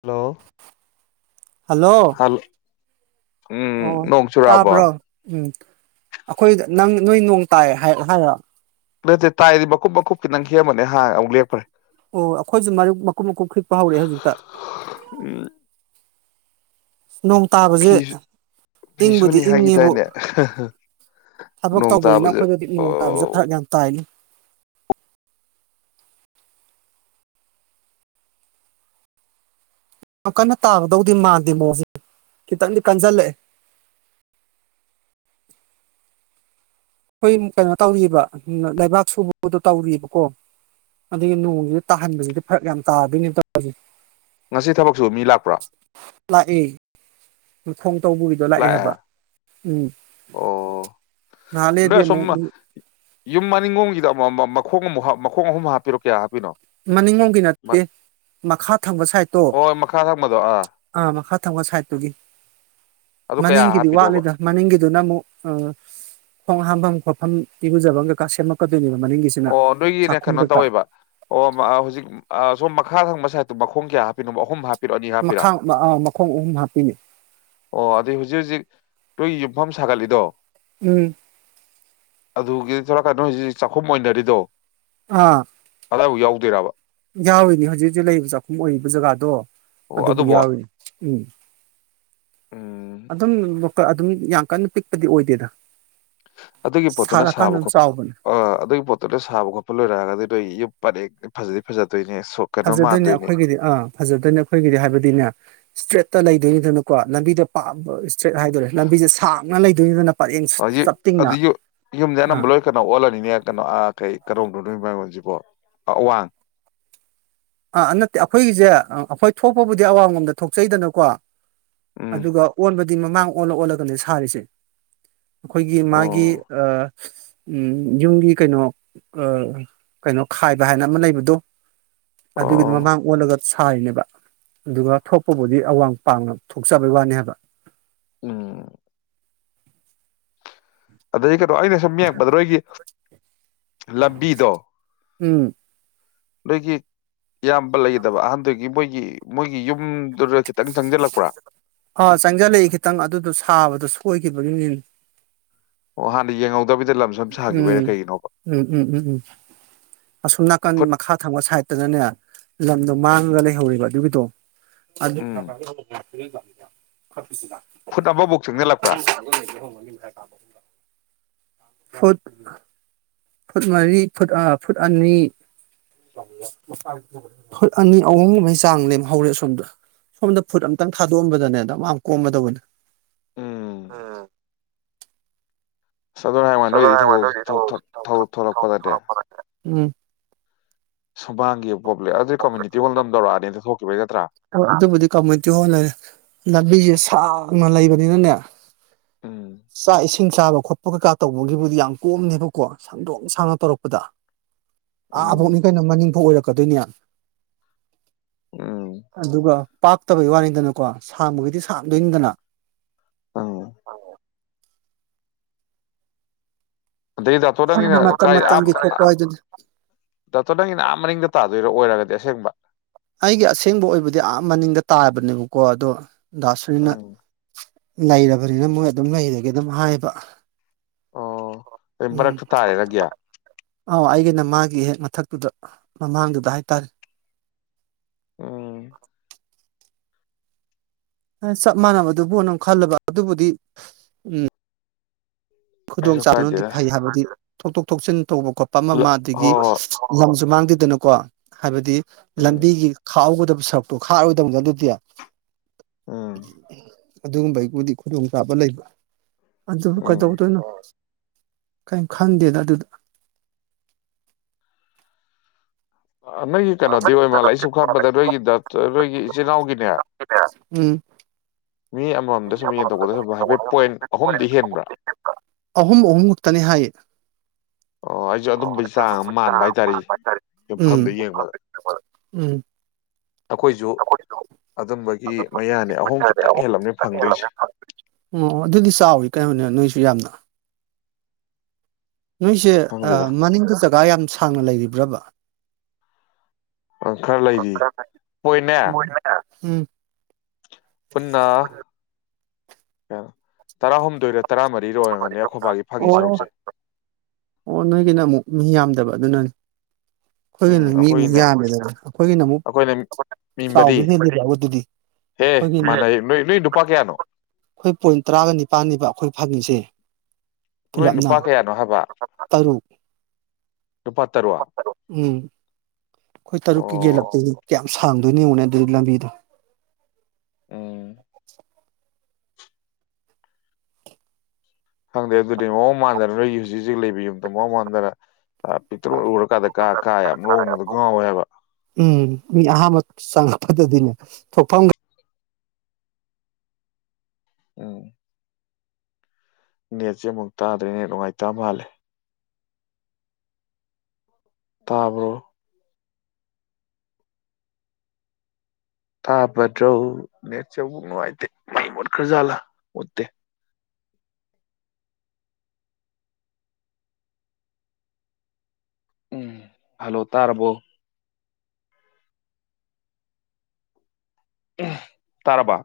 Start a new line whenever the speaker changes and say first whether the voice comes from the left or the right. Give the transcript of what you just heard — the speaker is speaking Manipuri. left: ꯍꯂꯣ
right: ꯍꯜꯂꯣ
left: ꯍꯂꯣ ꯎꯝ
right: ꯑꯣ
left: ꯅꯣꯡ ꯆꯨꯔꯛꯑꯕꫭ
right: ꯇꯥꯕ꯭ꯔꯣ ꯎꯝ ꯑꯩꯈꯣꯏ ꯅꯪ ꯅꯣꯏ ꯅꯣꯡ ꯇꯥꯏ ꯍꯥꯏꯔ
left: ꯂꯩꯠꯇꯦ ꯇꯥꯏꯗꯤ ꯃꯀꯨꯞ ꯃꯀꯨꯞꯀꯤ ꯅꯪ ꯍꯦꯝꯃꯅꯦ ꯍꯥꯟ ꯑꯃꯛꯦꯛꯞꯄ꯭ꯔꯦ
right: ꯑꯣ ꯑꯩꯈꯣꯏꯁꯨ ꯃꯔꯨꯞ ꯃꯀꯨꯞ ꯃꯀꯨꯞ ꯈꯤꯛꯄ ꯍꯧꯔꯛꯑꯦ ꯍꯧꯖꯤꯛꯇ
left: ꯎꯝ
right: ꯅꯣꯡ ꯇꯥꯕꯁꯦ
left: ꯐꯤ ꯐꯤ
right: ꯏꯪꯕꯨꯗꯤ
left: ꯁꯨꯅꯤ
right: ꯏꯪꯉꯦꯕꯨ
left: ꯍꯥꯏꯈꯤꯗꯥꯏꯅꯦ
right: ꯊꯕꯛ
left: ꯅꯣꯡ
right: ꯇꯧꯕꯅꯤꯅ
left: ꯇꯥꯕꯁꯦ
right: ꯑꯩꯈꯣꯏꯗꯗꯤ ꯅꯣꯡ ꯇꯥꯕꯁꯦ
left: ꯑꯣ
right: ꯈꯔ ꯌꯥꯝ ꯇꯥꯏꯅꯤ ꯌꯥꯝ ꯀꯟꯅ ꯇꯥꯕꯗꯧꯗꯤ ꯃꯥꯟꯗꯦ ꯃꯣꯁ ꯈꯤꯇꯪꯗꯤ ꯀꯟꯁꯤꯜꯂꯛꯑꯦ ꯑꯩꯈꯣꯏ ꯀꯩꯅꯣ ꯇꯧꯔꯤꯕ ꯂꯩꯕꯥꯛ ꯁꯨꯕꯗꯣ ꯇꯧꯔꯤꯑꯕꯀꯣ ꯑꯗꯨꯗꯒꯤ ꯅꯣꯡꯁꯤꯗ ꯇꯥꯍꯟꯕꯁꯤꯗꯤ ꯐꯔꯛ ꯌꯥꯝ ꯇꯥꯗꯣꯏꯅꯦꯕ ꯇꯁꯦ
left: ꯉꯁꯤ ꯊꯕꯛꯁꯨ ꯃꯤ ꯂꯥꯛꯄ꯭ꯔꯥ
right: ꯑꯦ [unintelligible] ꯇꯧꯕꯒꯤꯗꯣ ꯂꯥꯛꯑꯦ ꯍꯥꯏꯕ ꯎꯝ
left: ꯑꯣ ꯅꯣꯏ
right: ꯅꯍꯥꯟꯂꯗꯤ ꯑꯃꯨꯛ
left: ꯑꯁꯣꯝ ꯌꯨꯝ ꯃꯅꯤꯡꯉꯣꯒꯤꯗ ꯑꯃꯨ ꯃꯈꯣꯡ ꯑꯃꯨꯛ ꯃꯈꯣꯡ ꯑꯍꯨꯝ ꯍꯥꯞꯄꯤꯔꯣ ꯀꯌꯥ ꯍꯥꯞꯄꯤꯅꯣ
right: ꯃꯅꯤꯡꯂꯣꯝꯒꯤ ꯅꯠꯇꯦ ꯃꯈꯥ ꯊꯪꯕ ꯁꯥꯏꯠꯇꯣ
left: ꯍꯣꯏ ꯃꯈꯥ ꯊꯪꯕꯗꯣ
right: ꯑꯥ ꯃꯈꯥ ꯊꯪꯕ ꯁꯥꯏꯠꯇꯨꯒꯤ
left: ꯑꯗꯨ ꯀꯌꯥ
right: ꯃꯅꯤꯡꯒꯤꯗꯤ
left: ꯍꯥꯞꯄꯤꯅꯣꯕ
right: ꯋꯥꯠꯂꯤꯗ ꯃꯅꯤꯡꯒꯤꯗꯨꯅ ꯑꯃꯨꯛ ꯑ ꯈꯣꯡ ꯍꯥꯝꯐꯝ ꯈꯣꯠꯐꯝ ꯏꯔꯨꯖꯕ ꯀꯩꯀꯥ ꯁꯦꯝꯃꯛꯀꯗꯣꯏꯅꯦ
left: ꯑꯣ ꯅꯣꯏꯒꯤꯅꯦ ꯀꯩꯅꯣ ꯇꯧꯋꯦꯕ ꯑꯣ ꯍꯧꯖꯤꯛ ꯁꯣꯝ ꯃꯈꯥ ꯊꯪꯕ ꯁꯥꯏꯠꯇꯣ ꯃꯈꯣꯡ ꯀꯌꯥ ꯍꯥꯞꯄꯤꯅꯣꯕ ꯑꯍꯨꯝ ꯍꯥ
right: ꯃꯈꯥ ꯑꯥ ꯃꯈꯣꯡ ꯑꯍꯨꯝ ꯍꯥꯞꯄꯤꯅꯦ
left: ꯅꯨꯏ ꯌꯨꯝꯐꯝ ꯁꯥꯒꯠꯂꯤꯗꯣ
right: ꯎꯝ
left: ꯑꯗꯨꯒꯤꯗꯤ ꯀꯩꯅꯣ ꯍꯧꯁꯤ ꯆꯥꯛꯈꯨꯝ ꯑꯣꯏꯅ [unintelligible]
right: ꯑꯥ
left: ꯑꯗꯥꯏꯐꯥꯎ ꯌꯥꯎꯗꯣꯏꯔꯕ
right: ꯌꯥꯎꯋꯅꯦ ꯍꯧꯖꯤꯛ ꯍꯧꯖꯤꯛ ꯂꯩꯔꯤꯕ ꯆꯥꯛꯈꯨꯝ ꯑꯣꯏꯔꯤꯕ ꯖꯒꯥꯗꯣ
left: ꯑꯣ
right: ꯑꯗꯨꯕꯨ
left: ꯑꯗꯨꯕꯣ
right: ꯌꯥꯎꯋ ꯎꯝ
left: ꯎꯝ
right: ꯑꯗꯨꯝ ꯑꯗꯨꯝ ꯌꯥꯝ ꯀꯟꯅ ꯄꯤꯛꯄꯗꯤ ꯑꯣꯏꯗꯦꯗ
left: ꯑꯗꯨꯒꯤ ꯄꯣꯠꯇꯨꯅ
right: ꯁꯥꯔꯀꯥꯟꯗ
left: ꯁꯥꯕ
right: ꯑꯗꯨꯝ
left: ꯈꯣꯠꯄ
right: ꯆꯥꯎꯕꯅꯦ
left: ꯑ ꯑꯗꯨꯒꯤ ꯄꯣꯠꯇꯨꯅ ꯁꯥꯕ ꯈꯣꯠꯄ ꯂꯣꯏꯔꯛꯑꯒꯗꯤ ꯅꯣꯏ ꯐꯔꯦ ꯐꯖꯩ ꯐꯖꯗꯦ
right: ꯐꯖꯗꯣꯏꯅꯦ ꯑꯩꯈꯣꯏꯒꯤꯗꯤ ꯑꯥ ꯐꯖꯗꯣꯏꯅꯦ ꯑꯩꯈꯣꯏꯒꯤꯗꯤ ꯍꯥꯏꯕꯗꯤꯅꯦ ꯏꯁꯇ꯭ꯔꯦꯠ ꯂꯩꯗꯣꯏꯅꯤꯗꯅꯀꯣ ꯂꯝꯕꯤꯗ ꯏꯁꯇ꯭ꯔꯦꯠ ꯍꯥꯏꯗꯔꯦ ꯂꯝꯕꯤꯁꯦ ꯁꯥꯡꯅ ꯂꯩꯗꯣꯏꯅꯤꯗꯅ ꯄꯔꯦꯡ ꯆꯞꯇꯤꯡꯅ
left: ꯑꯗꯨ ꯌꯨꯝꯗ
right: ꯑꯥ
left: ꯑꯅꯝꯕ ꯂꯣꯏ ꯀꯩꯅꯣ ꯑꯣꯜꯂꯅꯤꯅꯦ ꯀꯩꯅꯣ ꯑꯥ ꯀꯩ ꯀꯗꯧꯝꯗꯧꯅꯣ ꯃꯥꯏꯑꯟꯁꯤꯕꯣ ꯑꯋꯥꯡ
right: ꯑꯥ ꯅꯠꯇꯦ ꯑꯩꯈꯣꯏꯒꯤꯁꯦ ꯑꯩꯈꯣꯏ ꯊꯣꯛꯄꯕꯨꯗꯤ ꯑꯋꯥꯡꯡꯂꯣꯝꯗ ꯊꯣꯛꯆꯩꯗꯅꯀꯣ
left: ꯎꯝ
right: ꯑꯗꯨꯒ ꯑꯣꯟꯕ ꯑꯗꯨꯗꯤ ꯃꯃꯥꯡ ꯑꯣꯜꯂ ꯑꯣꯜꯂꯒꯅꯦ ꯁꯥꯔꯤꯁꯦ ꯑꯩꯈꯣꯏꯒꯤ ꯃꯥꯒꯤ
left: ꯑꯣ
right: ꯑ ꯎꯝ ꯌꯨꯝꯒꯤ ꯀꯩꯅꯣ ꯀꯩꯅꯣ ꯈꯥꯏꯕ ꯍꯥꯏꯅ ꯑꯃ ꯂꯩꯕꯗꯣ ꯑꯗꯨꯒꯤꯗꯤ
left: ꯑꯣ
right: ꯃꯃꯥꯡ ꯑꯣꯜꯂꯒ ꯁꯥꯔꯤꯅꯦꯕ ꯑꯗꯨꯒ ꯊꯣꯛꯄꯕꯨꯗꯤ ꯑꯋꯥꯡ ꯄꯥꯡꯅ ꯊꯣꯛꯆꯕꯩ ꯋꯥꯅꯤ ꯍꯥꯏꯕ
left: ꯎꯝ ꯑꯗꯗꯒꯤ ꯀ ꯣ ꯑꯩꯅ ꯁꯨꯝ ꯌꯦꯡꯄꯗ꯭ꯔꯣ ꯑꯩꯒꯤ ꯂꯕꯤꯗꯣ
right: ꯎꯝ
left: ꯂꯩꯒꯤ ꯏꯌꯥꯝꯕ ꯂꯩꯒꯗꯕ ꯑꯍꯟꯗꯨꯒꯤ ꯃꯣꯏꯒꯤ ꯃꯣꯏꯒꯤ ꯌꯨꯝꯗꯨꯔ
right: ꯑ ꯆꯪꯁꯤꯜꯂꯛꯏ ꯈꯤꯇꯪ ꯑꯗꯨꯗꯣ ꯁꯥꯕꯗꯣ ꯁ ꯅꯤ
left: ꯋꯥꯍꯥꯗꯤꯖ
right: ꯎꯝꯝ ꯎꯝ ꯎꯝ ꯎꯝ ꯎꯝ ꯑꯁꯣꯨꯝ ꯅꯥꯀꯟ
left: ꯐꯨꯠ
right: ꯃꯈꯥ ꯊꯪꯕ ꯁꯥꯏꯗꯠꯇꯅꯅꯦ ꯂꯝꯗꯣ ꯃꯥꯡ ꯂꯩꯍꯧꯔꯤꯕ ꯑꯗꯨꯒꯤꯗꯣ ꯑꯗꯨ ꯌꯥ
left: ꯎꯝ ꯐꯨꯠ ꯑꯃꯕꯨꯛ ꯆꯪꯖꯜꯂꯛꯄ꯭ꯔꯥ
right: ꯅꯤ ꯀꯥꯝ ꯐꯨꯠ ꯐꯨꯠ ꯃꯔꯤ ꯐꯨꯠ ꯐꯨꯠ ꯑꯅꯤ ꯐꯨꯠ ꯑꯅꯤ ꯑꯍꯨꯝꯒꯨꯝꯕꯩ ꯆꯥꯡ ꯂꯦꯝ ꯍꯧꯔꯦ ꯁꯣꯝꯗ ꯁꯣꯝꯗ ꯐꯨꯠ ꯑꯝꯇꯪ ꯊꯥꯗꯣꯛꯑꯝꯕꯗꯅꯦꯗ ꯑ ꯀꯣꯝꯕꯗꯧꯕꯅꯦ
left: ꯎꯝ ꯆ ꯍꯥꯏꯕ ꯅꯣꯏꯗꯤ ꯊꯧꯛ ꯊꯣꯛꯂꯛꯄ ꯅꯠꯇꯦ
right: ꯎꯝ
left: ꯁꯨꯕꯥꯒꯤ ꯄꯣ꯭ꯂꯦꯝ ꯑꯗꯨꯗꯤ ꯀꯃꯨꯅꯤꯇꯤ ꯍꯣꯜ ꯑꯃꯝꯧꯔꯛꯑꯅꯤꯗꯤ ꯊꯣꯛ
right: ꯑꯗꯨ ꯀꯃꯇ ꯍꯔꯦ ꯂꯕꯤꯁꯤ ꯁꯥꯡꯅ ꯂꯩꯕꯅꯤꯅꯅꯦ
left: ꯎꯝ
right: ꯁꯥꯏ ꯏꯁꯤꯡ ꯆꯥꯕ ꯈꯣꯠꯄ ꯀꯩꯀꯥ ꯇꯧꯕꯒꯤꯕꯨꯗꯤ ꯌꯥꯝ ꯀꯣꯝꯅꯦꯕꯀꯣ ꯁꯪꯗꯣꯛ ꯁꯥꯡꯅ ꯇꯧꯔꯛꯄꯗ ꯑꯥ
left: ꯎꯝ
right: ꯑꯕꯣꯛꯅꯤ ꯀꯩꯅꯣ ꯃꯅꯤꯡꯐꯥꯎ ꯑꯣꯏꯔꯛꯄ ꯀꯗꯅꯤꯌꯥ
left: ꯎꯝ
right: ꯑꯗꯨꯒ ꯄꯥꯛꯇꯕꯩ ꯋꯥꯅꯤꯗꯅ ꯀꯣ ꯁꯥꯡꯕꯒꯤꯗꯤ ꯁꯥꯡꯝꯗꯣꯏꯅꯤꯗꯅ
left: ꯑꯪ ꯑꯗꯩ ꯗꯥꯛꯇꯣꯔ ꯅꯪꯒꯤꯅ
right: ꯍꯥꯏꯗꯤ ꯃꯇꯝ
left: ꯀꯥꯏ ꯑꯥ
right: ꯃꯇꯝꯒꯤ ꯊꯣꯛꯄ ꯍꯥꯏꯗꯨꯅꯤ
left: ꯗꯥꯛꯇꯣꯔ ꯅꯪꯒꯤꯅ ꯑꯥ ꯃꯔꯤꯡꯗ ꯇꯥ ꯑꯗꯨꯏꯔ ꯑꯣꯏꯔꯒꯗꯤ ꯑꯁꯦꯡꯕ
right: ꯑꯩꯒꯤ ꯑꯁꯦꯡꯕ ꯑꯣꯏꯕꯗꯤ ꯑꯥ ꯃꯅꯤꯡꯗ ꯇꯥꯕꯅꯦꯕꯀꯣ ꯑꯗꯣ ꯂꯁꯨꯅ
left: ꯎꯝ
right: ꯂꯩꯔꯕꯅꯤꯅ ꯃꯣꯏ ꯑꯗꯨꯝ ꯂꯩꯔꯒꯦ ꯑꯗꯨꯝ ꯍꯥꯏꯕ
left: ꯑꯣ ꯑꯩ
right: ꯎꯝ
left: ꯃꯔꯛꯇ ꯇꯥꯔꯦ ꯅꯪꯒꯤ
right: ꯑ ꯑꯩꯒꯦ ꯑꯩꯅ ꯃꯥꯒꯤ ꯍꯦꯛ ꯃꯊꯛꯇꯨꯗ ꯃꯃꯥꯡꯗꯨꯗ ꯍꯥꯏꯇꯥꯔꯦ
left: ꯎꯝ
right: [unintelligible] ꯆꯞ ꯃꯥꯟꯅꯕꯗꯨꯕꯨ ꯑꯗꯨꯝ ꯈꯜꯂꯕ ꯑꯗꯨꯕꯨꯗꯤ ꯎꯝ ꯈꯨꯗꯣꯡ
left: ꯀꯩꯁꯨ
right: ꯆꯥꯗꯅꯗꯤ
left: ꯀꯥꯏꯗꯦꯗ
right: ꯐꯩ ꯍꯥꯏꯕꯗꯤ ꯊꯧꯗꯣꯛ ꯊꯣꯛꯆꯟ ꯇꯧꯕ ꯈꯣꯠꯄ ꯑꯃ
left: ꯍꯣꯏ
right: ꯑꯃ ꯑꯗꯒꯤ
left: ꯍꯣꯏ
right: ꯂꯝꯁꯨ ꯃꯥꯡ ꯑꯗꯨꯗꯅꯀꯣ ꯍꯥꯏꯕꯗꯤ
left: ꯎꯝ
right: ꯂꯝꯕꯤꯒꯤ ꯈꯥꯎꯧꯒꯗꯕ ꯁꯔꯨꯛꯇꯣ ꯈꯥꯔꯣꯏꯗꯕꯅꯤ ꯑꯗꯨꯗꯤ [unintelligible]
left: ꯎꯝ
right: ꯑꯗꯨꯒꯨꯝꯕ ꯑꯩꯕꯨꯗꯤ ꯈꯨꯗꯣꯡꯆꯥꯥꯕ ꯂꯩꯕ ꯑꯗꯨꯕꯨ ꯀꯗꯧ
left: ꯎꯝ
right: ꯀꯔꯤꯝ ꯈꯪꯗꯦꯗ ꯑꯗꯨꯗ
left: ꯅꯣꯏꯒꯤ ꯀꯩꯅꯣꯗꯤ ꯑꯣꯏ ꯃꯥꯜꯂꯦ ꯑꯩꯁꯨ ꯈꯄꯗ ꯅꯣꯏꯒꯤꯗ ꯅꯣꯏꯒꯤ ꯏꯆꯤꯜ ꯏꯅꯥꯎꯒꯤꯅꯦ
right: ꯎꯝ
left: ꯃꯤ ꯑꯃꯃꯝꯗ ꯁꯨꯝ ꯌꯦꯟ ꯇꯧꯕꯗ ꯁꯨꯝ ꯍꯥꯏꯐꯦꯠ ꯄꯣꯏꯟ ꯑꯍꯨꯝꯗꯤ ꯍꯦꯟꯕ꯭ꯔꯥ
right: ꯑꯍꯨꯝ ꯑꯍꯨꯝꯃꯨꯛꯇꯅꯤ ꯍꯥꯏꯌꯦ
left: ꯑ ꯑꯩ ꯑꯗꯨ ꯆ ꯃꯥꯟꯕ ꯍꯥꯏꯇꯥꯔꯦ
right: ꯎꯝ
left: ꯃꯐꯝꯗ ꯌꯦꯡꯕꯗ
right: ꯎꯝ
left: ꯑꯩꯈꯣꯏꯁꯨ ꯑꯗꯨꯝꯕꯒꯤ ꯃꯌꯥꯅꯤ ꯑꯍꯨꯝ ꯈꯤꯇꯪ ꯍꯦꯜꯂꯝꯕꯅꯤ ꯐꯪꯗꯣꯏꯁꯦ
right: ꯑꯣ ꯑꯗꯨꯗꯤ ꯆꯥꯎꯔꯤ ꯀꯩꯅꯣꯅꯦ ꯅꯣꯏꯁꯨ ꯌꯥꯝꯅ ꯅꯣꯏꯁꯦ
left: ꯈꯪꯗꯦꯗ
right: ꯃꯅꯤꯡꯗꯨ ꯖꯒꯥ ꯌꯥꯝ ꯁꯥꯡꯅ ꯂꯩꯔꯤꯕ꯭ꯔꯕ
left: ꯑꯪ ꯈꯔ ꯂꯩꯔꯤ ꯄꯣꯏꯅꯦ
right: ꯎꯝ ꯎꯝ
left: ꯄꯨꯅꯥ ꯀꯩꯅꯣ ꯇꯥ ꯍꯣꯨꯝꯗꯩꯔ
right: ꯑꯣ ꯑꯣꯟꯅ ꯀꯅ ꯑꯃꯨ ꯃꯤ ꯌꯥꯝꯗꯕ ꯑꯗꯨꯅꯅꯤ ꯑꯩꯈꯣꯏꯒꯤꯅ ꯃꯤ ꯑꯃꯨꯛ ꯌꯥꯝꯗꯦꯗꯕ ꯑꯩꯈꯣꯏꯒꯤꯅ ꯑꯃꯨꯛ
left: ꯑꯩꯈꯣꯏꯅ ꯃꯤ ꯃꯔꯤ
right: ꯆꯥꯎꯕꯁꯤꯅꯗꯤꯧꯕꯗꯨꯗꯤ
left: ꯍꯦ
right: ꯑꯩꯈꯣꯏꯒꯤ
left: ꯃꯥꯟꯅꯩ ꯅꯣꯏ ꯅꯣꯏ ꯅꯨꯄꯥ ꯀꯌꯥꯅꯣ
right: ꯑꯩꯈꯣꯏ ꯄꯣꯏꯟ ꯇꯔꯥꯒ ꯅꯤꯄꯥꯜꯅꯤꯕ ꯑꯩꯈꯣꯏ ꯐꯪꯉꯤꯁꯦ
left: ꯅꯣꯏ
right: ꯄꯨꯂꯞꯅ
left: ꯅꯨꯄꯥ ꯀꯌꯥꯅꯣ ꯍꯥꯏꯕ
right: ꯇꯔꯨꯛ
left: ꯅꯨꯄꯥ ꯇꯔꯨꯛ
right: ꯎꯝ ꯑꯩꯈꯣꯏ ꯇꯔꯨꯛꯀꯤ ꯒꯦꯜꯂꯄ
left: ꯑꯣ
right: ꯀꯌꯥ ꯌꯥꯝ ꯁꯥꯡꯗꯣꯏꯅꯦꯉꯅꯦ ꯑꯗꯨꯗꯤ ꯂꯝꯕꯤꯗꯣ
left: ꯎꯝ ꯍꯪꯗꯦ ꯑꯗꯨ ꯑꯣ ꯃꯥꯥꯟꯗꯦ ꯅꯣꯏꯒꯤ ꯍꯧꯖꯤꯛ ꯍꯧꯖꯤꯛ ꯂꯩꯕ ꯌꯨꯝꯗꯝ ꯃ ꯃꯥꯟꯗꯅ ꯄꯤꯛꯇ꯭ꯔꯨ ꯂꯔꯀꯥꯟꯗ ꯀꯥ ꯀꯥ ꯌꯥꯝ ꯂꯣꯡꯕꯗ ꯉꯥꯎꯋꯦ ꯍꯥꯏꯕ
right: ꯎꯝ ꯃꯤ ꯑꯍꯥꯟꯕ ꯆꯪꯉꯛꯄꯗꯗꯤꯅꯦ ꯊꯣꯛꯐꯝꯒ
left: ꯑ ꯅꯦꯠꯁꯦ ꯑꯃꯨꯛ ꯇꯥꯗ꯭ꯔꯦꯅꯦ ꯅꯨꯡꯉꯥꯏꯇ ꯃꯥꯜꯂꯦ ꯇꯥꯔꯕꯣ ꯇꯥꯕꯗ꯭ꯔꯧ ꯅꯦꯠꯁꯧꯕ ꯅꯨꯡꯉꯥꯏꯇꯦ ꯃꯩ ꯃꯨꯠꯈ꯭ꯔꯖꯥꯠꯂꯥ ꯃꯨꯠꯇꯦ ꯎꯝ ꯍꯂꯣ ꯇꯔꯔꯕꯣ ꯇꯔꯕꯥ